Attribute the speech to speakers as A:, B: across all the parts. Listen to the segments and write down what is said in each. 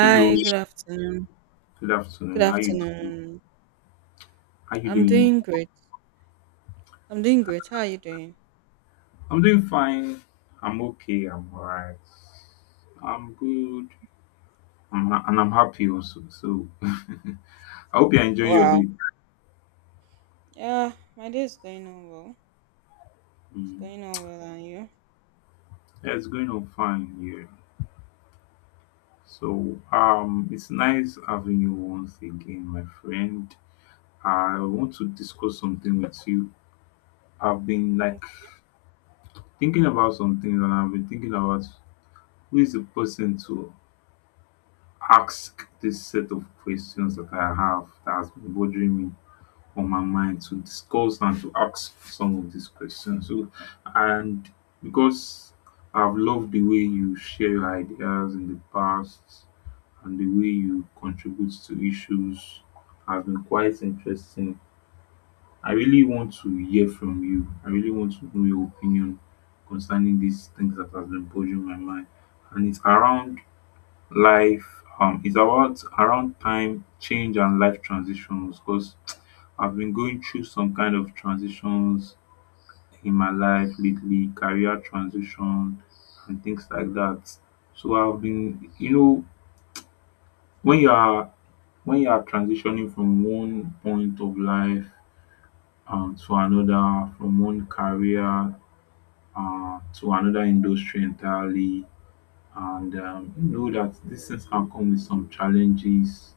A: Hello,
B: good afternoon.
A: good
B: Good
A: afternoon. How you doing?
B: afternoon.
A: How you
B: I'm
A: doing?
B: doing great. I'm doing great. How are you doing?
A: I'm doing fine. I'm okay. I'm alright. I'm good. And I'm happy also. So I hope you're enjoying your
B: Wow.
A: day.
B: Yeah, my day is going on well. It's
A: Mm.
B: going on well, and you?
A: Yeah, it's going on fine here. So it's nice having you once again, my friend. I want to discuss something with you. I've been like
B: Okay.
A: thinking about some things, and I've been thinking about who is the person to ask this set of questions that I have that has been bothering me on my mind to discuss and to ask some of these questions. So, and because I've loved the way you share your ideas in the past, and the way you contribute to issues has been quite interesting. I really want to hear from you. I really want to know your opinion concerning these things that have been bothering my mind. And it's around Life is about around time, change, and life transitions, because I've been going through some kind of transitions in my life lately, career transition, and things like that. So I've been, you know, when you are when you are transitioning from one point of life to another, from one career to another industry entirely, and you know that these things can come with some challenges,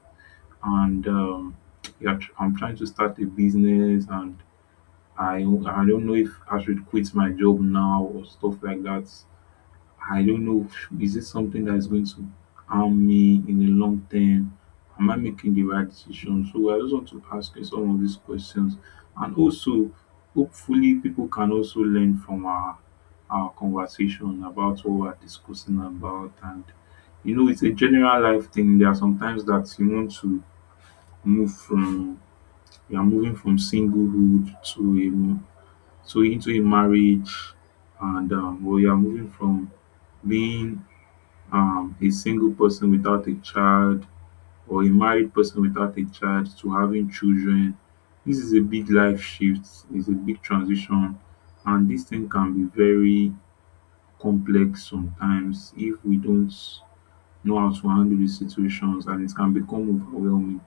A: and yeah, I'm trying to start a business, and I don't know if I should quit my job now or stuff like that. I don't know. Is it something that is going to harm me in the long term? Am I making the right decision? So I just want to ask you some of these questions, and also hopefully people can also learn from our conversation about what we're discussing about. And you know, it's a general life thing. There are sometimes that you want to move from you are moving from singlehood to a to into a marriage, and or you are moving from being a single person without a child, or a married person without a child, to having children. This is a big life shift, it's a big transition, and this thing can be very complex sometimes if we don't know how to handle these situations, and it can become overwhelming.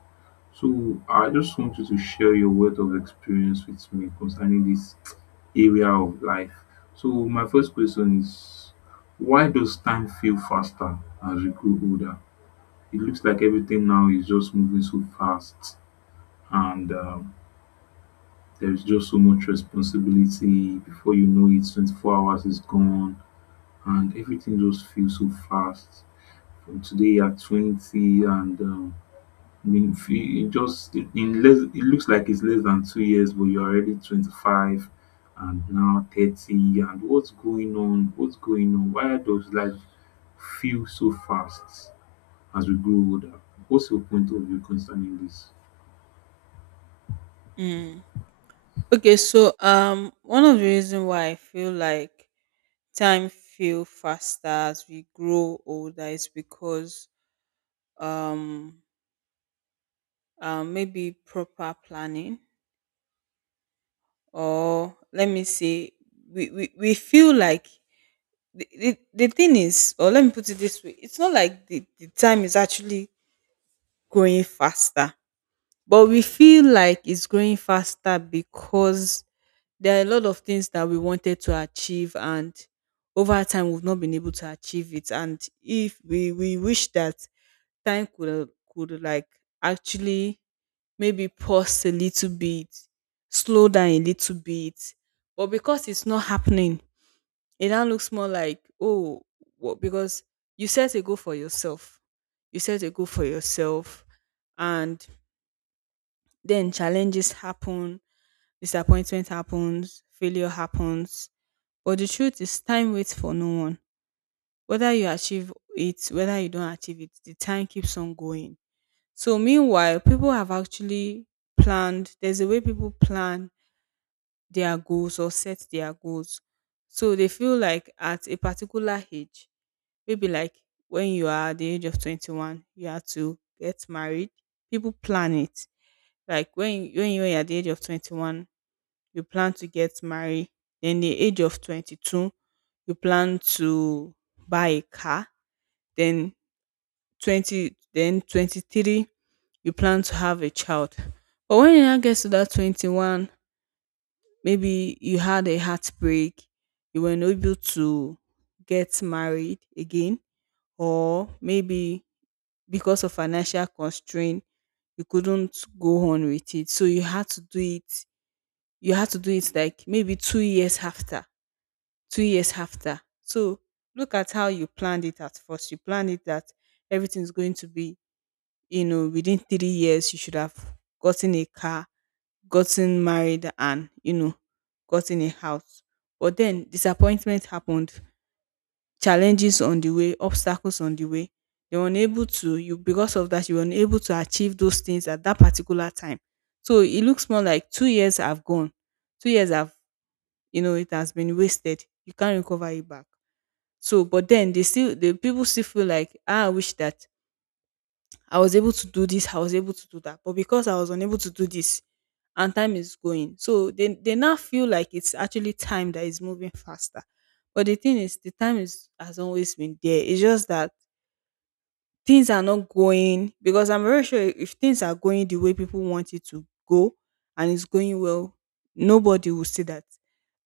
A: So I just want you to share your wealth of experience with me concerning this area of life. So my first question is, why does time feel faster as we grow older? It looks like everything now is just moving so fast, and there's just so much responsibility. Before you know it, 24 hours is gone and everything just feels so fast. From today you're 20, and in few in just in less, it looks like it's less than two years, but you're already 25 and now 30. And what's going on? Why does life feel so fast as we grow older? What's your point of view concerning this?
B: Mm. Okay, so one of the reasons why I feel like time feel faster as we grow older is because um, maybe proper planning, or let me say, we feel like the thing is, or let me put it this way, it's not like the time is actually going faster, but we feel like it's going faster because there are a lot of things that we wanted to achieve, and over time we've not been able to achieve it. And if we wish that time could actually maybe pause a little bit, slow down a little bit, but because it's not happening, it now looks more like, oh, what? Because you set a goal for yourself, you set a goal for yourself and then challenges happen, disappointment happens, failure happens, but the truth is time waits for no one. Whether you achieve it, whether you don't achieve it, the time keeps on going. So meanwhile, people have actually planned. There's a way people plan their goals or set their goals, so they feel like at a particular age. Maybe like when you are at the age of 21, you have to get married. People plan it. Like when you're at the age of 21, you plan to get married. Then the age of 22, you plan to buy a car. Then 20, then 23, you plan to have a child. But when you now get to that 21, maybe you had a heartbreak, you were not able to get married again, or maybe because of financial constraint you couldn't go on with it, so you had to do it you had to do it like maybe 2 years after so look at how you planned it. At first you planned it that everything's going to be, you know, within 3 years you should have gotten a car, gotten married, and, you know, gotten a house. But then disappointment happened, challenges on the way, obstacles on the way. They were unable to you Because of that you were unable to achieve those things at that particular time. So it looks more like 2 years have gone. Two years have you know, it has been wasted. You can't recover it back. So but then the people still feel like, ah, I wish that I was able to do this, I was able to do that. But because I was unable to do this and time is going. So they now feel like it's actually time that is moving faster. But the thing is the time is has always been there. It's just that things are not going, because I'm very sure if things are going the way people want it to go and it's going well, nobody will say that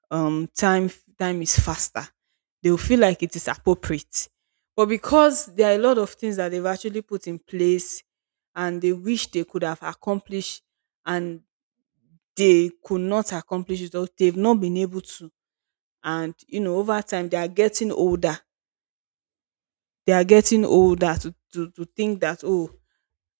B: um time time is faster. They will feel like it is appropriate. But because there are a lot of things that they've actually put in place and they wish they could have accomplished, and they could not accomplish it, or they've not been able to, and you know, over time they are getting older. They are getting older to think that, oh,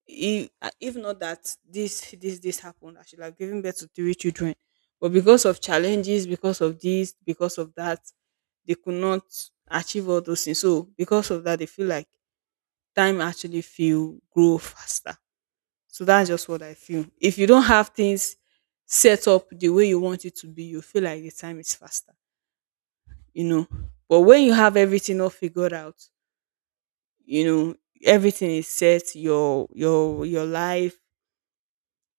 B: if not that this happened, I should have given birth to three children. But because of challenges, because of this, because of that, they could not achieve all those things. So because of that they feel like time actually feel grow faster. So that's just what I feel. If you don't have things set up the way you want it to be, you feel like the time is faster, you know. But when you have everything all figured out, you know, everything is set, your life,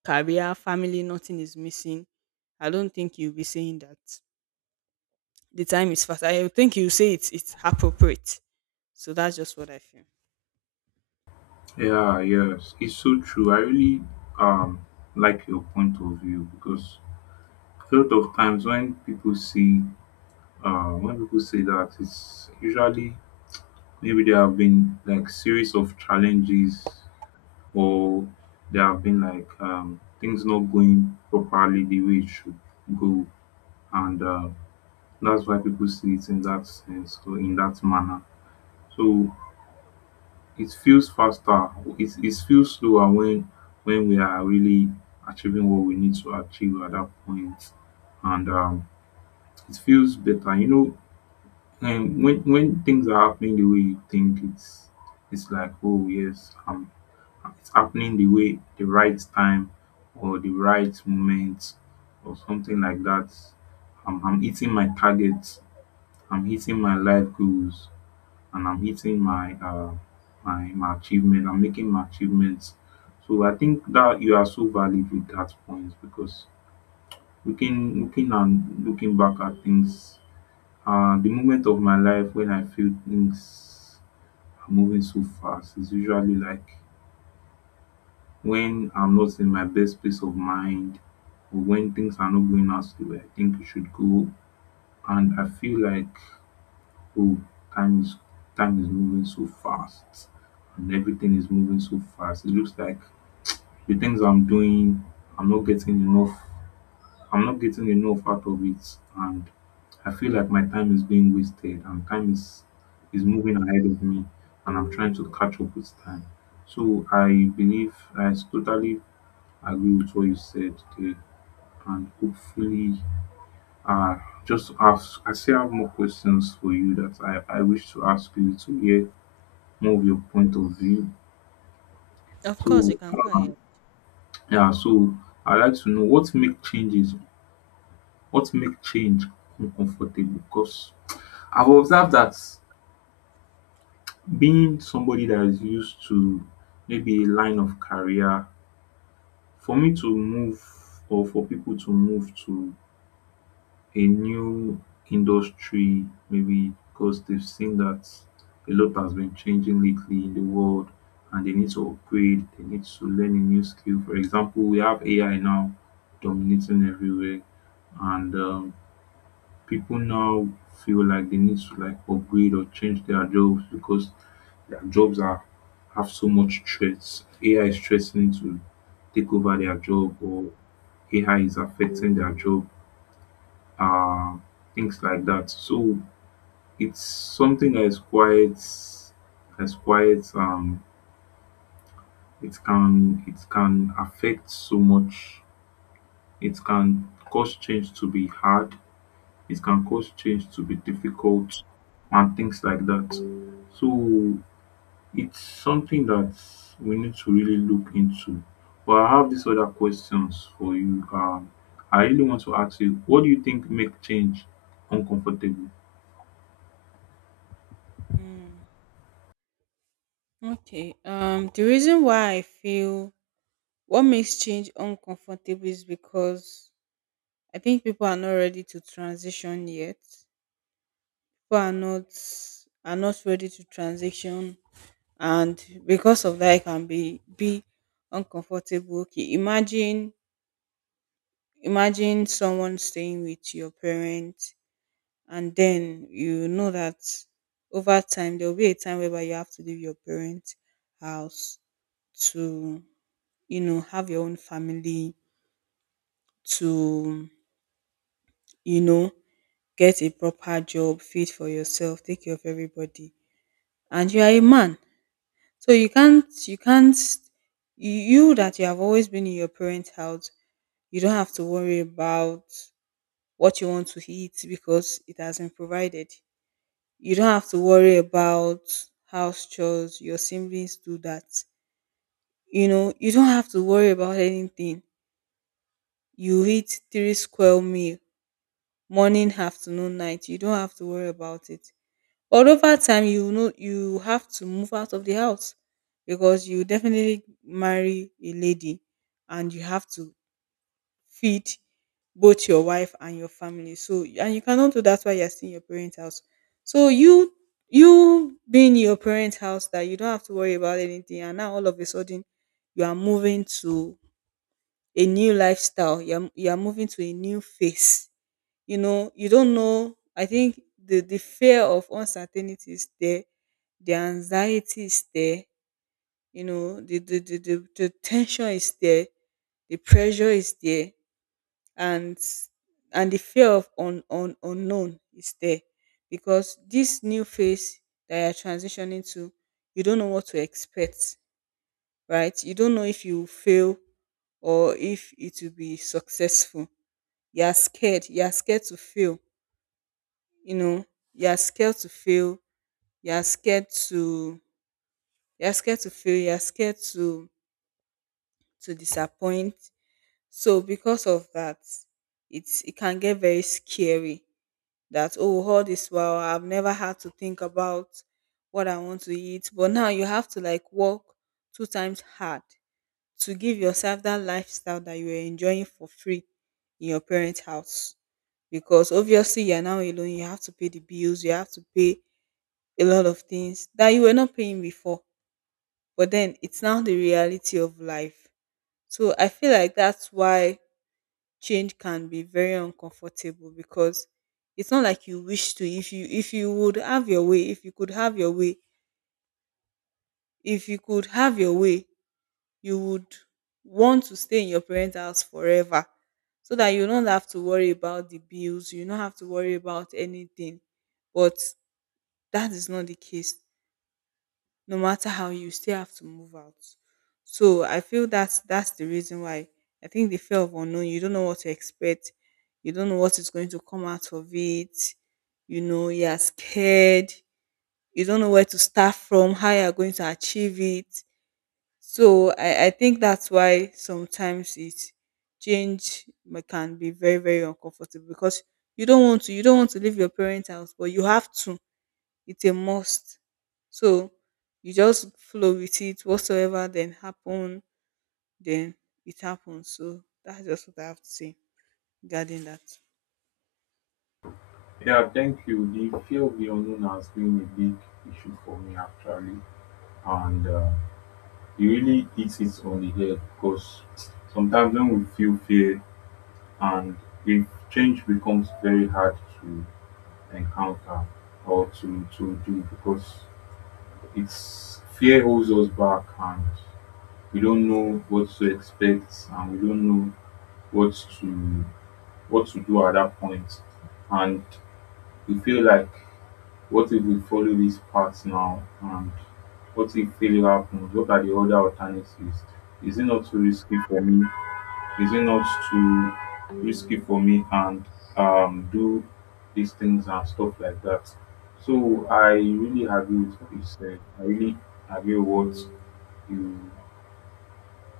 B: career, family, nothing is missing. I don't think you'll be saying that. The time is fast. I think you say it's appropriate. So that's just what I feel.
A: Yeah, yes, it's so true. I really um like your point of view because a lot of times when people see when people say that, it's usually maybe there have been like series of challenges, or there have been like things not going properly the way it should go, and that's why people see it in that sense or in that manner. So it feels faster. It feels slower when we are really achieving what we need to achieve at that point, and it feels better. You know, when things are happening the way you think, it's like oh yes, it's happening the way, the right time or the right moment or something like that. I'm hitting my targets. I'm hitting my life goals, and I'm hitting my my achievement. I'm making my achievements. So I think that you are so valid with that point, because looking back at things, the moment of my life when I feel things are moving so fast is usually like when I'm not in my best peace of mind, or when things are not going as the way I think it should go, and I feel like, oh, time is time is moving so fast and everything is moving so fast. It looks like the things I'm doing, I'm not getting enough I'm not getting enough out of it, and I feel like my time is being wasted and time is moving ahead of me, and I'm trying to catch up with time. So I believe I totally agree with what you said there, and hopefully, uh, I still have more questions for you that I wish to ask you to hear more of your point of view.
B: Of course, you
A: So,
B: can go
A: um,
B: ahead.
A: yeah, so I'd like to know what make change uncomfortable? Because I've observed that being somebody that is used to maybe a line of career, for me to move for people to move to a new industry, maybe because they've seen that a lot has been changing lately in the world and they need to upgrade, they need to learn a new skill. For example, we have AI now dominating everywhere, and people now feel like they need to like upgrade or change their jobs because their jobs are have so much threats. AI is threatening to take over their job, or AI is affecting their job, uh, things like that. So it's something that is quite that's quite it can affect so much. It can cause change to be hard. It can cause change to be difficult, and things like that. So it's something that we need to really look into. But I have these other questions for you. I really want to ask you, what do you think make change uncomfortable?
B: Mm, okay. The reason why I feel what makes change uncomfortable is because I think people are not ready to transition yet. People are not Are not ready to transition, and because of that, it can be uncomfortable. Imagine someone staying with your parents, and then you know that over time there will be a time whereby you have to leave your parents' house to, you know, have your own family, to, you know, get a proper job fit for yourself, take care of everybody. And you are a man, so you can't you, that you have always been in your parents house, you don't have to worry about what you want to eat because it has been provided. You don't have to worry about house chores, your siblings do that. You know, you don't have to worry about anything. You eat three square meal, morning, afternoon, night. You don't have to worry about it. But over time you know you have to move out of the house because you definitely marry a lady and you have to feed both your wife and your family. So and you cannot do that while you're still in your parents' house. So you being in your parents' house that you don't have to worry about anything, and now all of a sudden you are moving to a new lifestyle. You're moving to a new phase. You know, you don't know. I think the fear of uncertainty is there, the anxiety is there. You know, the tension is there, the pressure is there, and and the fear of unknown is there, because this new phase that you're transitioning to, you don't know what to expect, right? You don't know if you will fail or if it will be successful. You're scared to fail, you know, you're scared to fail you're scared to you're scared to fail, you're scared to disappoint. So because of that, it's, it can get very scary. That, oh, all this while I've never had to think about what I want to eat. But now you have to like work two times hard to give yourself that lifestyle that you were enjoying for free in your parents' house. Because obviously you're now alone, you have to pay the bills, you have to pay a lot of things that you were not paying before. But then it's now the reality of life. So I feel like that's why change can be very uncomfortable because it's not like you wish to, if you would have your way if you could have your way if you could have your way you would want to stay in your parents house forever, so that you don't have to worry about the bills, you don't have to worry about anything. But that is not the case, no matter how. You still have to move out. So I feel that's the reason why. I think the fear of unknown, you don't know what to expect, you don't know what is going to come out of it, you know, you're scared, you don't know where to start from, how you're going to achieve it. So I think that's why sometimes it, can be very very uncomfortable because you don't want to leave your parents house, but you have to. It's a must. So you just flow with it. Whatsoever then happen, then it happens. So that's just what I have to say regarding that.
A: Yeah, thank you. The field we unknown has been a big issue for me actually, and it really hits it on the head because sometimes when we feel fear, and if change becomes very hard to encounter or to do, because it's fear holds us back, and we don't know what to expect, and we don't know what to what to do at that point. And we feel like, what if we follow this path now, and what if failure happens? What are the other alternatives? Is it not too risky for me? Is it not too risky for me and do these things and stuff like that? So I really agree with what you said. I really agree with what you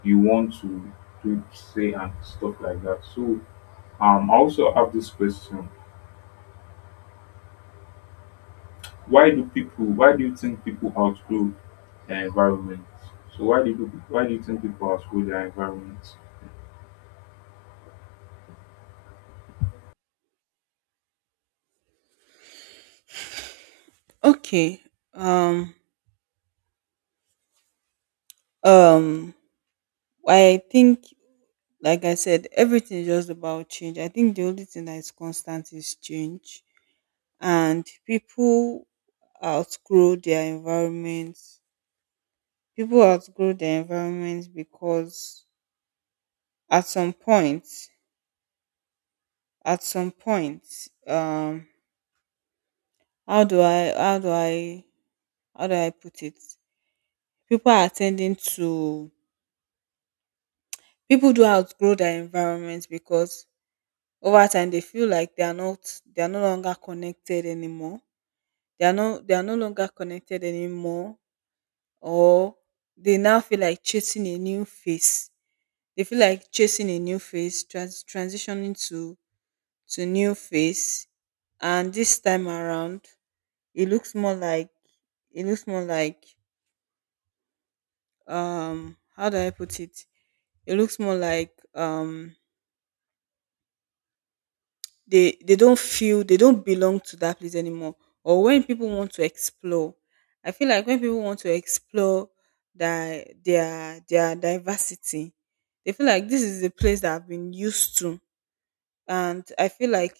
A: you want to do say and stuff like that. So I also have this question. Why do you think people outgrow their environment? So why do you think people outgrow their environment?
B: Okay. Um. Um. I think, like I said, everything is just about change. I think the only thing that is constant is change, and people outgrow their environment. People outgrow their environment because at some point, at some point, um, how do I how do I put it? People are tending to, people do outgrow their environment because over time they feel like they are no longer connected anymore. They are no longer connected anymore, or they now feel like chasing a new face. They feel like chasing a new face, transitioning to new face, and this time around it looks more like, it looks more like how do I put it? It looks more like, they don't feel they don't belong to that place anymore. Or when people want to explore, I feel like when people want to explore their diversity, they feel like this is the place that I've been used to, and I feel like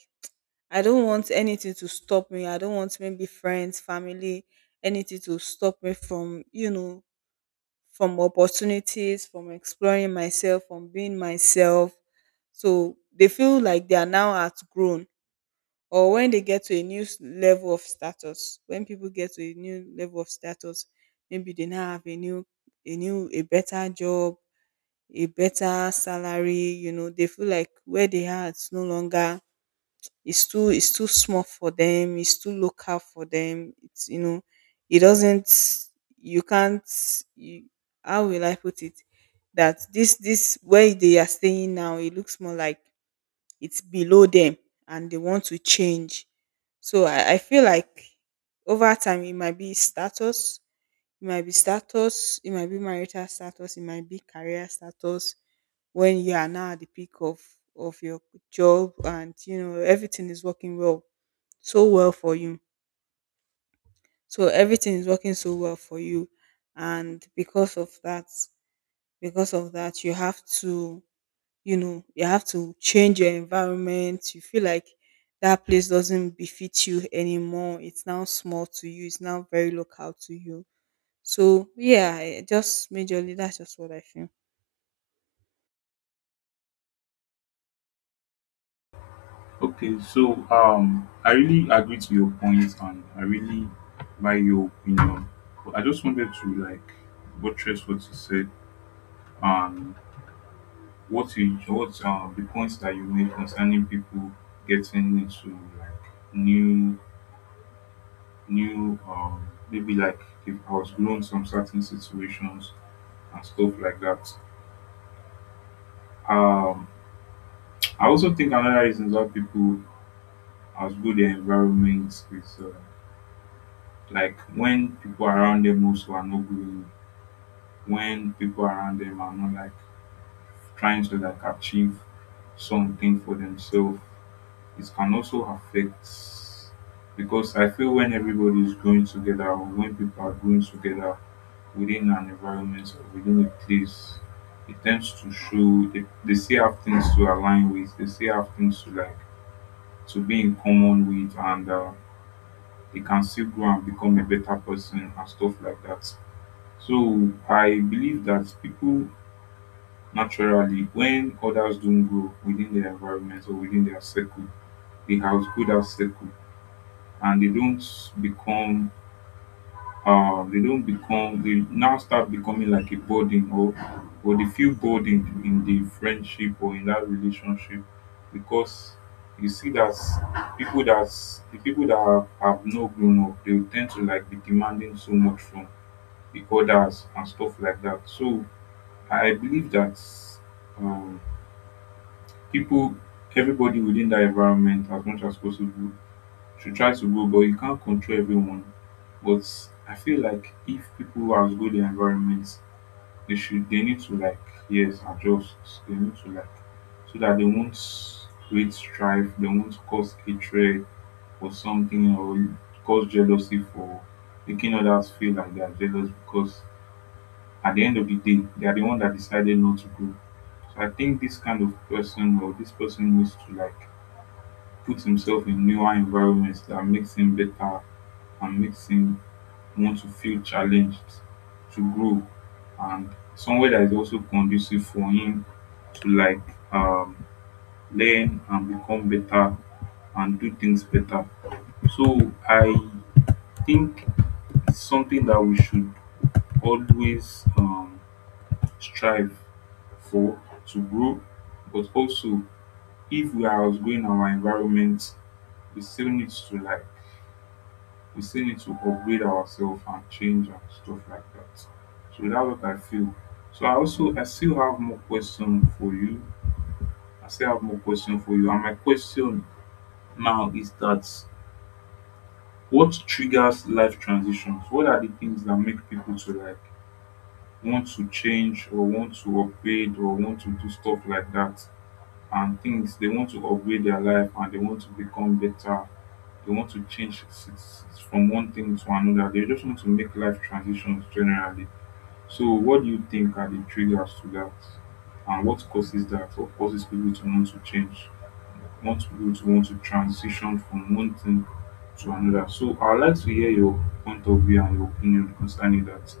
B: I don't want anything to stop me. I don't want maybe friends, family, anything to stop me from, from opportunities, from exploring myself, from being myself. So they feel like they are now outgrown. Or when they get to a level of status, when people get to a new level of status, maybe they now have a new, a better job, a better salary. You know, they feel like where they are, it's no longer. It's too it's too small for them. It's too local for them. It's you know, it doesn't. You can't. You, How will I put it? That this where they are staying now, it looks more like it's below them and they want to change. So I feel like over time it might be status, it might be status, it might be marital status, it might be career status when you are now at the peak of your job, and you know everything is working so well for you. So everything is working so well for you. And because of that, you have to, you know, you have to change your environment. You feel like that place doesn't befit you anymore. It's now small to you, it's now very local to you. So yeah, just majorly that's just what I feel.
A: Okay, so I really agree to your point, and I really value your opinion. But I just wanted to like buttress what you said, and what you what the points that you made concerning people getting into like new maybe like they've outgrown some certain situations and stuff like that. Um, I also think another reason why people outgrow their environment is like when people around them also are not growing, when people around them are not like trying to like achieve something for themselves, it can also affect. Because I feel when everybody is growing together, or when people are growing together within an environment or within a place, it tends to show they still have things to align with, they still have things to like to be in common with, and they can still grow and become a better person and stuff like that. So I believe that people naturally, when others don't grow within their environment or within their circle, they outgrow that circle, and they don't become they now start becoming like a burden, or they feel burdened in the friendship or in that relationship, because you see that people that's the people that have not grown up, they will tend to like be demanding so much from the others and stuff like that. So I believe that um people everybody within that environment as much as possible should try to go, but you can't control everyone. But I feel like if people who outgrow their environment, they need to like yes adjust, they need to like so that they won't create strife, they won't cause hatred or something, or cause jealousy for making others feel like they are jealous, because at the end of the day they are the one that decided not to go. So I think this kind of person or this person needs to like put himself in newer environments that makes him better and makes him want to feel challenged to grow, and somewhere that is also conducive for him to um, learn and become better and do things better. So I think it's something that we should always strive for, to grow, but also if we are outgrowing our environment, we still need to we still need to upgrade ourselves and change and stuff like that. So that's what I feel. I still have more question for you. I still have more question for you. And my question now is that, what triggers life transitions? What are the things that make people to like want to change or want to upgrade or want to do stuff like that? And things, they want to upgrade their life and they want to become better, they want to change from one thing to another, they just want to make life transitions generally. So what do you think are the triggers to that, and what causes that, or causes people to want to change, want to transition from one thing to another? So I'd like to hear your point of view and your opinion concerning that.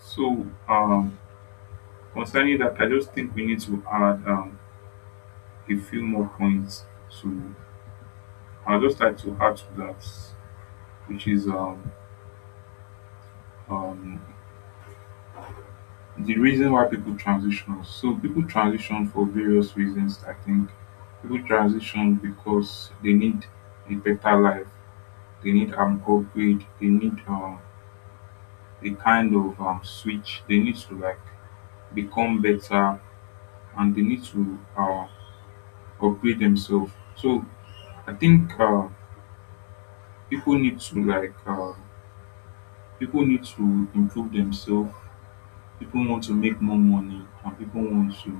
A: So concerning that, I just think we need to add a few more points to, I'd just like to add to that, which is um, the reason why people transition. So people transition for various reasons. I think people transition because they need a better life. They need an upgrade. They need a kind of switch. They need to like become better, and they need to upgrade themselves. So I think people need to people need to improve themselves, people want to make more money, and people want to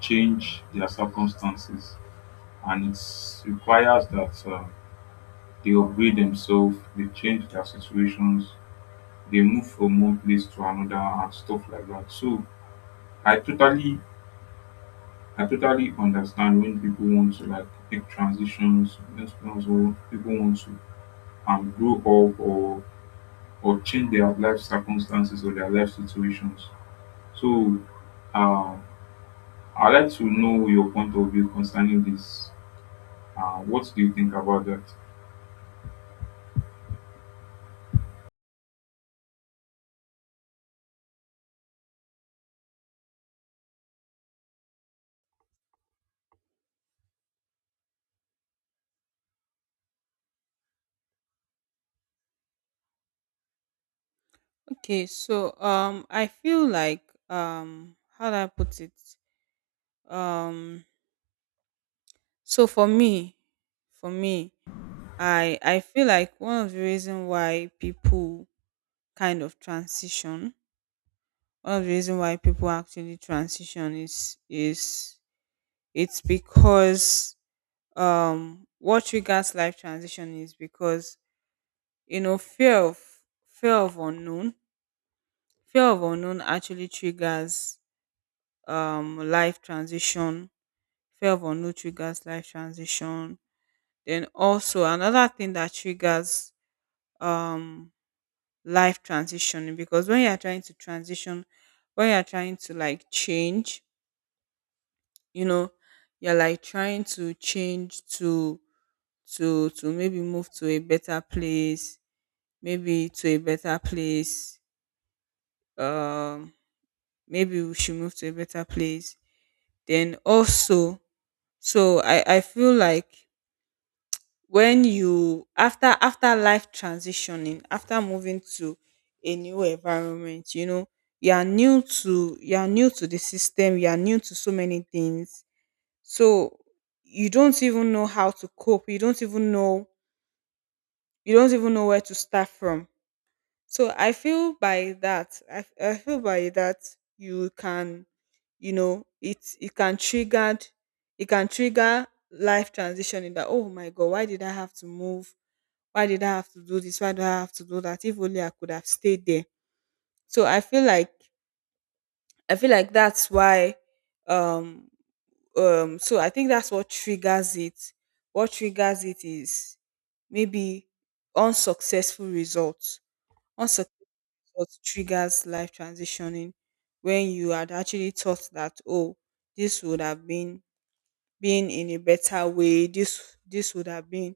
A: change their circumstances, and it requires that they upgrade themselves, they change their situations, they move from one place to another and stuff like that. So i totally I totally understand when people want to like make transitions, when people want to grow up, or change their life circumstances or their life situations. So uh, I'd like to know your point of view concerning this. What do you think about that?
B: Okay, so I feel like, how do I put it, um so for me, for me, I feel like one of the reason why people kind of transition, one of the reason why people actually transition is it's because, what triggers life transition is because, you know, fear of unknown. Fear of unknown actually triggers life transition. Fear of unknown triggers life transition. Then also another thing that triggers, um life transition, because when you are trying to transition, when you are trying to like change, you know, you're like trying to change to maybe move to a better place, maybe to a better place um maybe we should move to a better place. Then also, so I feel like when you after life transitioning, after moving to a new environment, you know, you are new to the system, you are new to so many things. So you don't even know how to cope. You don't even know where to start from. So I feel by that, I feel by that, you can, you know, it can trigger, it can trigger life transition in that, oh my god, why did I have to move? Why did I have to do this? Why do I have to do that? If only I could have stayed there. So I feel like, that's why, um so I think that's what triggers it. What triggers it is maybe unsuccessful results. Unsuccessful results triggers life transitioning. When you had actually thought that, oh, this would have been in a better way, this would have been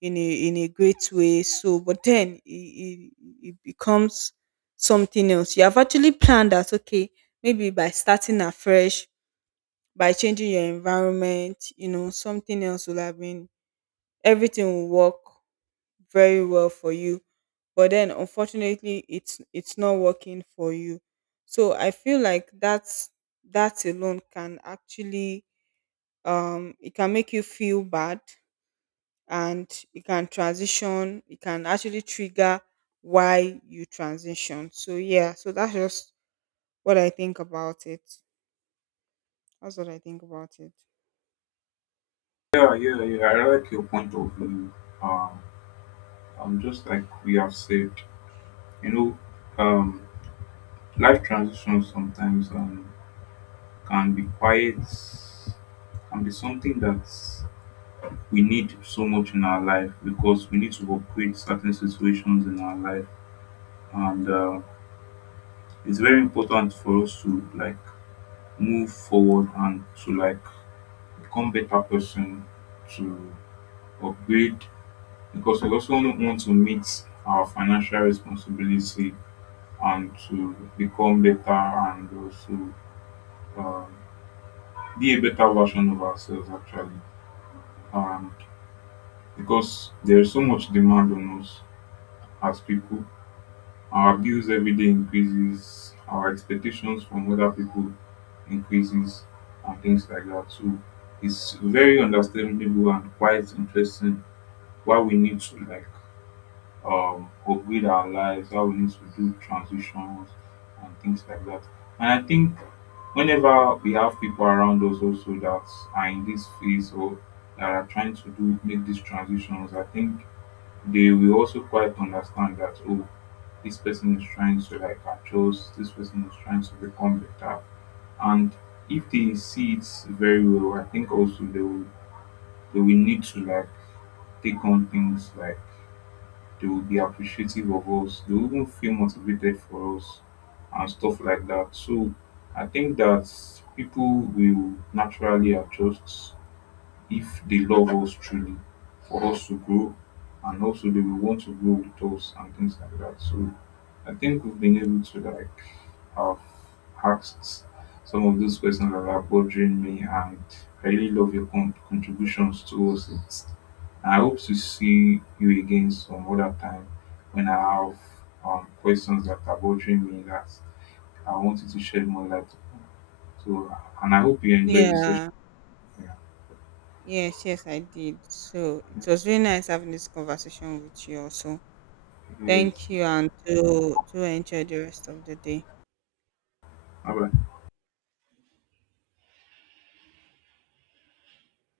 B: in a great way, so, but then it becomes something else. You have actually planned that, okay, maybe by starting afresh, by changing your environment, you know, something else will have been, everything will work very well for you. But then unfortunately it's not working for you. So I feel like that's, that alone can actually, it can make you feel bad. And it can transition, it can actually trigger why you transition. So yeah, so that's just what I think about it. That's what I think about it.
A: Yeah, yeah, yeah. I like your point of view. Um, just like we have said, you know, um, life transitions sometimes can be quite, can be something that we need so much in our life, because we need to upgrade certain situations in our life, and it's very important for us to like move forward and to like become better person, to upgrade, because we also want to meet our financial responsibility and to become better, and also um, be a better version of ourselves actually. And because there is so much demand on us as people, our bills every day increases, our expectations from other people increases, and things like that. So it's very understandable and quite interesting why we need to upgrade our lives, how we need to do transitions and things like that. And I think whenever we have people around us also that are in this phase, or that are trying to do make these transitions, I think they will also quite understand that, oh, this person is trying to like adjust, this person is trying to become better. And if they see it very well, I think also they will, they will need to like take on things like, they will be appreciative of us. They will even feel motivated for us and stuff like that. So I think that people will naturally adjust, if they love us truly, for us to grow, and also they will want to grow with us and things like that. So I think we've been able to like have asked some of those questions that are bothering me, and I really love your contributions towards it. I hope to see you again some other time when I have questions that are bothering me that I wanted to shed more light upon. So, and I hope you enjoy this session.
B: Yeah.
A: Yeah.
B: Yes, yes, I did. So it
A: Yeah.
B: was really nice having this conversation with you also.
A: Yes.
B: Thank you, and do enjoy the rest of the day.
A: Aber